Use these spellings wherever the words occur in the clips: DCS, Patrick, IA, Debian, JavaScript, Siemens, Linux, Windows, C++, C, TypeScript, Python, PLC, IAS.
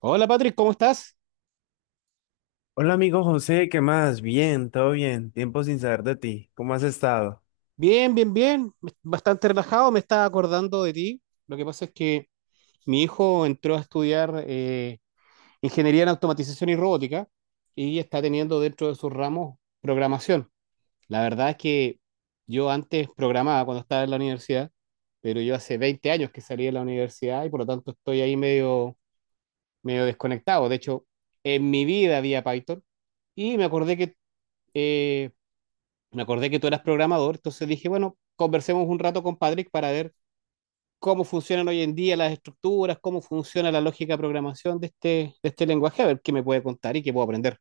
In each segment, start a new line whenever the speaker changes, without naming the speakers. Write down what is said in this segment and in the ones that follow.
Hola Patrick, ¿cómo estás?
Hola amigo José, ¿qué más? Bien, todo bien. Tiempo sin saber de ti. ¿Cómo has estado?
Bien. Bastante relajado, me estaba acordando de ti. Lo que pasa es que mi hijo entró a estudiar ingeniería en automatización y robótica y está teniendo dentro de sus ramos programación. La verdad es que yo antes programaba cuando estaba en la universidad, pero yo hace 20 años que salí de la universidad y por lo tanto estoy ahí medio desconectado. De hecho, en mi vida había Python y eh, me acordé que tú eras programador, entonces dije, bueno, conversemos un rato con Patrick para ver cómo funcionan hoy en día las estructuras, cómo funciona la lógica de programación de este lenguaje, a ver qué me puede contar y qué puedo aprender.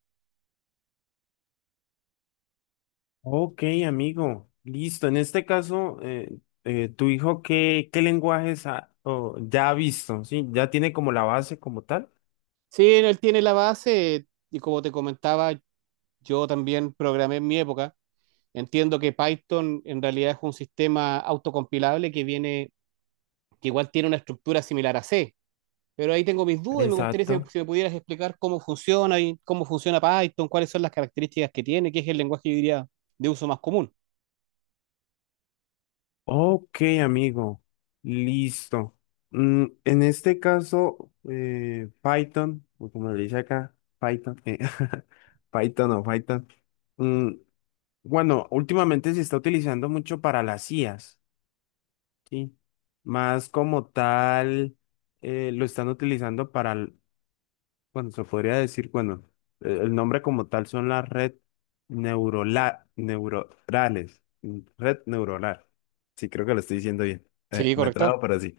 Ok, amigo. Listo. En este caso, ¿tu hijo qué, o ya ha visto? ¿Sí? ¿Ya tiene como la base como tal?
Sí, él tiene la base y como te comentaba, yo también programé en mi época. Entiendo que Python en realidad es un sistema autocompilable que igual tiene una estructura similar a C. Pero ahí tengo mis dudas y me gustaría
Exacto.
si me pudieras explicar cómo funciona y cómo funciona Python, cuáles son las características que tiene, qué es el lenguaje, yo diría, de uso más común.
Ok, amigo. Listo. En este caso, Python, o como le dice acá, Python, Python o Python. mm, Bueno, últimamente se está utilizando mucho para las IAs, ¿sí? Más como tal, lo están utilizando bueno, se podría decir, bueno, el nombre como tal son las neuronales, mm, red neuronal. Sí, creo que lo estoy diciendo bien.
Sí,
Me trago,
correcto.
pero sí.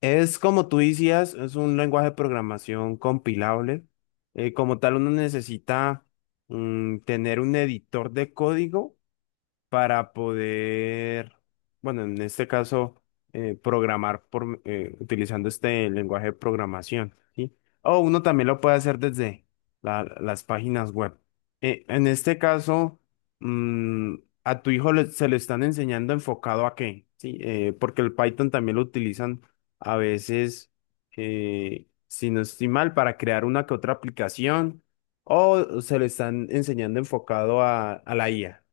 Es como tú decías, es un lenguaje de programación compilable. Como tal, uno necesita, tener un editor de código para poder, bueno, en este caso, programar utilizando este lenguaje de programación, ¿sí? O uno también lo puede hacer desde las páginas web. En este caso, mm, a se le están enseñando enfocado a qué, ¿sí? Porque el Python también lo utilizan a veces, si no estoy mal, para crear una que otra aplicación, o se le están enseñando enfocado a la IA.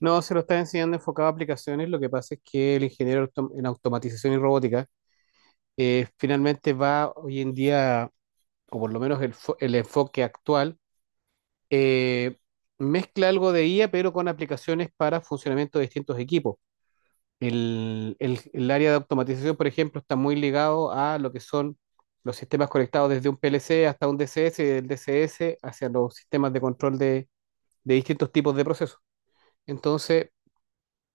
No, se lo está enseñando enfocado a aplicaciones. Lo que pasa es que el en automatización y robótica finalmente va hoy en día, o por lo menos el enfoque actual, eh, mezcla algo de IA, pero con aplicaciones para funcionamiento de distintos equipos. El área de automatización, por ejemplo, está muy ligado a lo que son los sistemas conectados desde un PLC hasta un DCS y del DCS hacia los sistemas de control de distintos tipos de procesos. Entonces,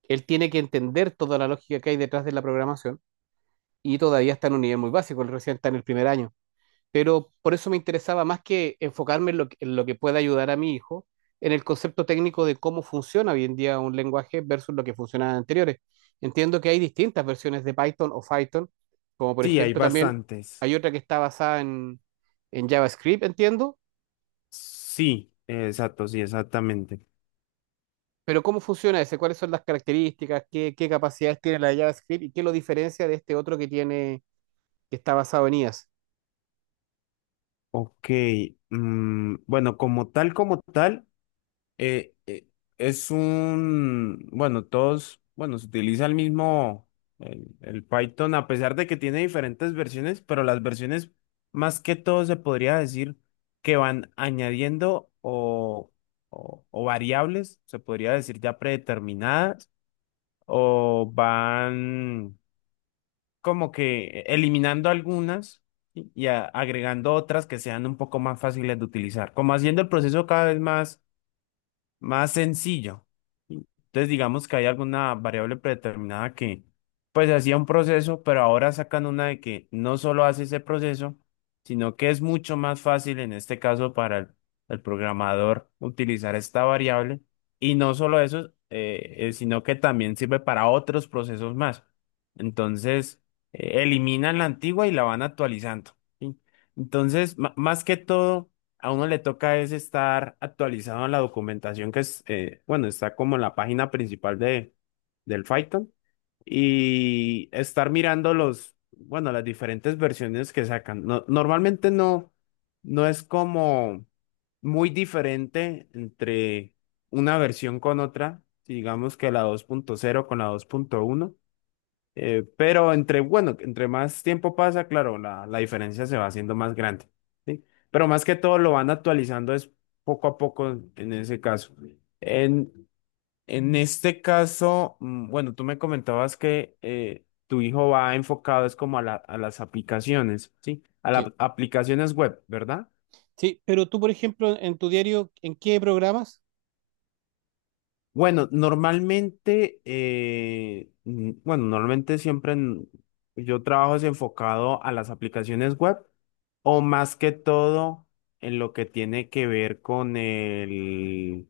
él tiene que entender toda la lógica que hay detrás de la programación y todavía está en un nivel muy básico, él recién está en el primer año, pero por eso me interesaba más que enfocarme en en lo que pueda ayudar a mi hijo, en el concepto técnico de cómo funciona hoy en día un lenguaje versus lo que funcionaba anteriores. Entiendo que hay distintas versiones de Python o Python, como por
Sí, hay
ejemplo también
bastantes.
hay otra que está basada en JavaScript, entiendo,
Sí, exacto, sí, exactamente.
pero ¿cómo funciona ese? ¿Cuáles son las características? ¿ Qué capacidades tiene la de JavaScript y qué lo diferencia de este otro que tiene, que está basado en IAS?
Ok, bueno, como tal, eh, eh, es un, bueno, todos, bueno, se utiliza el mismo, el Python, a pesar de que tiene diferentes versiones, pero las versiones, más que todo, se podría decir que van añadiendo o variables, se podría decir ya predeterminadas, o van como que eliminando algunas y agregando otras que sean un poco más fáciles de utilizar, como haciendo el proceso cada vez más sencillo. Entonces, digamos que hay alguna variable predeterminada que, pues, hacía un proceso, pero ahora sacan una de que no solo hace ese proceso, sino que es mucho más fácil en este caso para el programador utilizar esta variable. Y no solo eso, sino que también sirve para otros procesos más. Entonces, eliminan la antigua y la van actualizando, ¿sí? Entonces, más que todo a uno le toca es estar actualizado en la documentación que es, bueno, está como en la página principal del Python, y estar mirando los, bueno, las diferentes versiones que sacan. Normalmente no es como muy diferente entre una versión con otra, digamos que la dos punto cero con la dos punto uno. Pero entre, bueno, entre más tiempo pasa, claro, la diferencia se va haciendo más grande, ¿sí? Pero más que todo lo van actualizando es poco a poco en ese caso. En, en este caso, bueno, tú me comentabas que tu hijo va enfocado es como a a las aplicaciones, ¿sí? A las
Sí.
aplicaciones web, ¿verdad?
Sí, pero tú, por ejemplo, en tu diario, ¿en qué programas?
Bueno, normalmente, bueno, yo trabajo es enfocado a las aplicaciones web, o más que todo en lo que tiene que ver con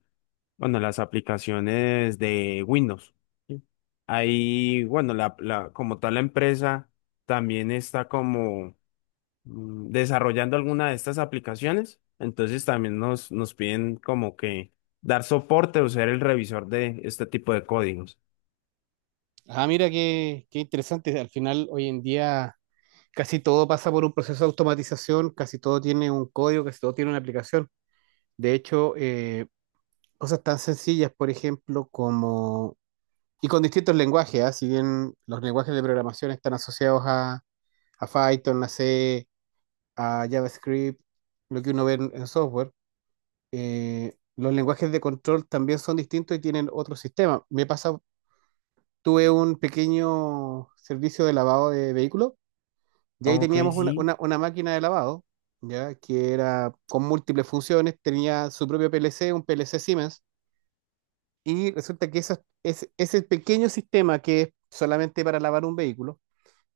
bueno, las aplicaciones de Windows, ¿sí? Ahí, bueno, como tal la empresa también está como, desarrollando alguna de estas aplicaciones. Entonces también nos piden como que dar soporte o ser el revisor de este tipo de códigos.
Ah, mira qué interesante. Al final, hoy en día, casi todo pasa por un proceso de automatización, casi todo tiene un código, casi todo tiene una aplicación. De hecho, cosas tan sencillas, por ejemplo, como... Y con distintos lenguajes, ¿ah? Si bien los lenguajes de programación están asociados a Python, a C, a JavaScript, lo que uno ve en software, los lenguajes de control también son distintos y tienen otro sistema. Me pasa, tuve un pequeño servicio de lavado de vehículos. Y ahí
Ok,
teníamos
sí.
una máquina de lavado, ¿ya? Que era con múltiples funciones, tenía su propio PLC, un PLC Siemens, y resulta que ese pequeño sistema que es solamente para lavar un vehículo,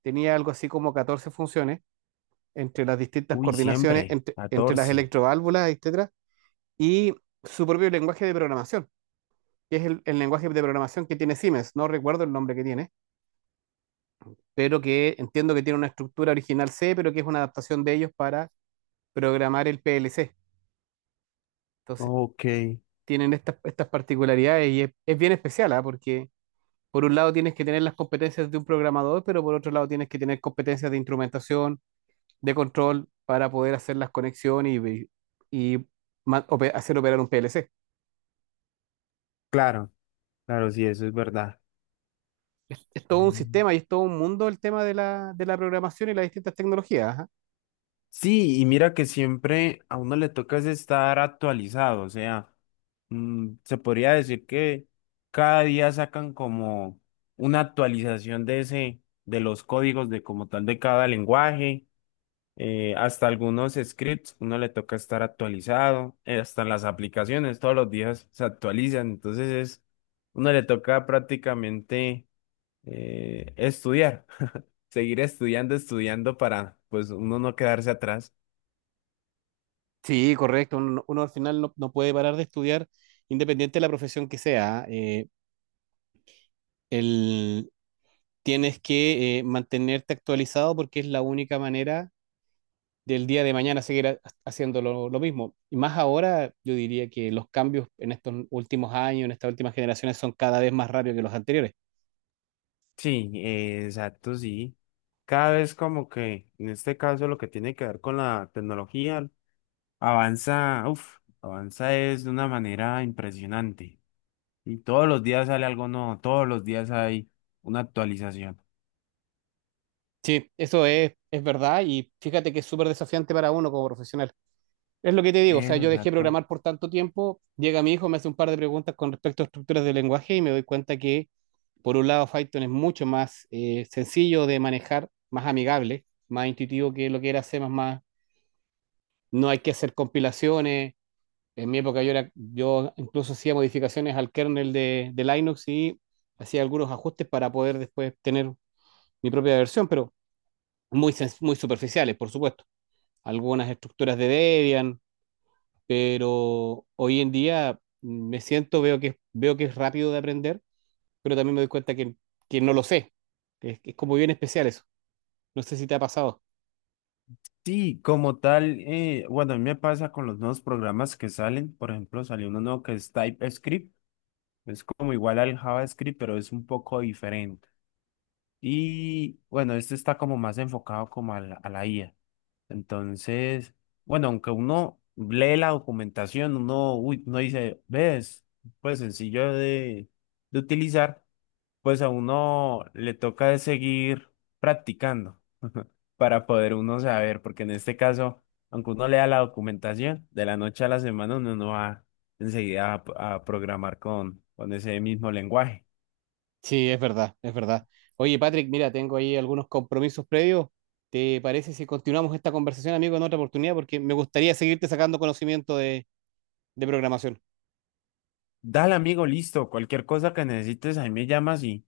tenía algo así como 14 funciones entre las distintas
Uy,
coordinaciones,
siempre.
entre las
14.
electroválvulas, etcétera, y su propio lenguaje de programación, que es el lenguaje de programación que tiene Siemens, no recuerdo el nombre que tiene, pero que entiendo que tiene una estructura original C, pero que es una adaptación de ellos para programar el PLC. Entonces
Ok.
tienen estas particularidades y es bien especial, ¿ah? Porque por un lado tienes que tener las competencias de un programador, pero por otro lado tienes que tener competencias de instrumentación, de control, para poder hacer las conexiones y hacer operar un PLC.
Claro, claro, sí, eso es verdad.
Es todo un
Mm.
sistema y es todo un mundo el tema de de la programación y las distintas tecnologías. Ajá.
Sí, y mira que siempre a uno le toca es estar actualizado, o sea, se podría decir que cada día sacan como una actualización de ese, de los códigos de como tal de cada lenguaje. Hasta algunos scripts, uno le toca estar actualizado, hasta las aplicaciones todos los días se actualizan, entonces es, uno le toca prácticamente estudiar, seguir estudiando, estudiando para pues uno no quedarse atrás.
Sí, correcto. Uno al final no puede parar de estudiar, independiente de la profesión que sea. ¿Ah? El, tienes que mantenerte actualizado porque es la única manera del día de mañana haciendo lo mismo. Y más ahora, yo diría que los cambios en estos últimos años, en estas últimas generaciones, son cada vez más rápidos que los anteriores.
Sí, exacto, sí. Cada vez como que en este caso lo que tiene que ver con la tecnología avanza, uff, avanza es de una manera impresionante. Y todos los días sale algo nuevo, todos los días hay una actualización.
Sí, es verdad y fíjate que es súper desafiante para uno como profesional. Es lo que te digo, o sea, yo dejé
Exacto.
programar por tanto tiempo, llega mi hijo, me hace un par de preguntas con respecto a estructuras de lenguaje y me doy cuenta que, por un lado, Python es mucho más sencillo de manejar, más amigable, más intuitivo que lo que era C++. No hay que hacer compilaciones. En mi época yo incluso hacía modificaciones al kernel de Linux y hacía algunos ajustes para poder después tener mi propia versión, pero muy superficiales, por supuesto. Algunas estructuras de Debian, pero hoy en día me siento, veo que es rápido de aprender, pero también me doy cuenta que no lo sé. Es como bien especial eso. No sé si te ha pasado.
Sí, como tal, bueno, a mí me pasa con los nuevos programas que salen. Por ejemplo, salió uno nuevo que es TypeScript. Es como igual al JavaScript, pero es un poco diferente. Y bueno, este está como más enfocado como a a la IA. Entonces, bueno, aunque uno lee la documentación, uno, uy, uno dice, ves, pues sencillo de utilizar. Pues a uno le toca es seguir practicando para poder uno saber, porque en este caso, aunque uno lea la documentación, de la noche a la semana uno no va enseguida a programar con ese mismo lenguaje.
Sí, es verdad. Oye, Patrick, mira, tengo ahí algunos compromisos previos. ¿Te parece si continuamos esta conversación, amigo, en otra oportunidad? Porque me gustaría seguirte sacando conocimiento de programación.
Dale, amigo, listo. Cualquier cosa que necesites, ahí me llamas y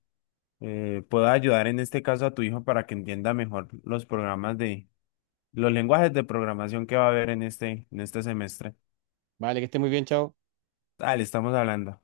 puedo ayudar en este caso a tu hijo para que entienda mejor los programas de, los lenguajes de programación que va a haber en en este semestre.
Vale, que estés muy bien, chao.
Dale, estamos hablando.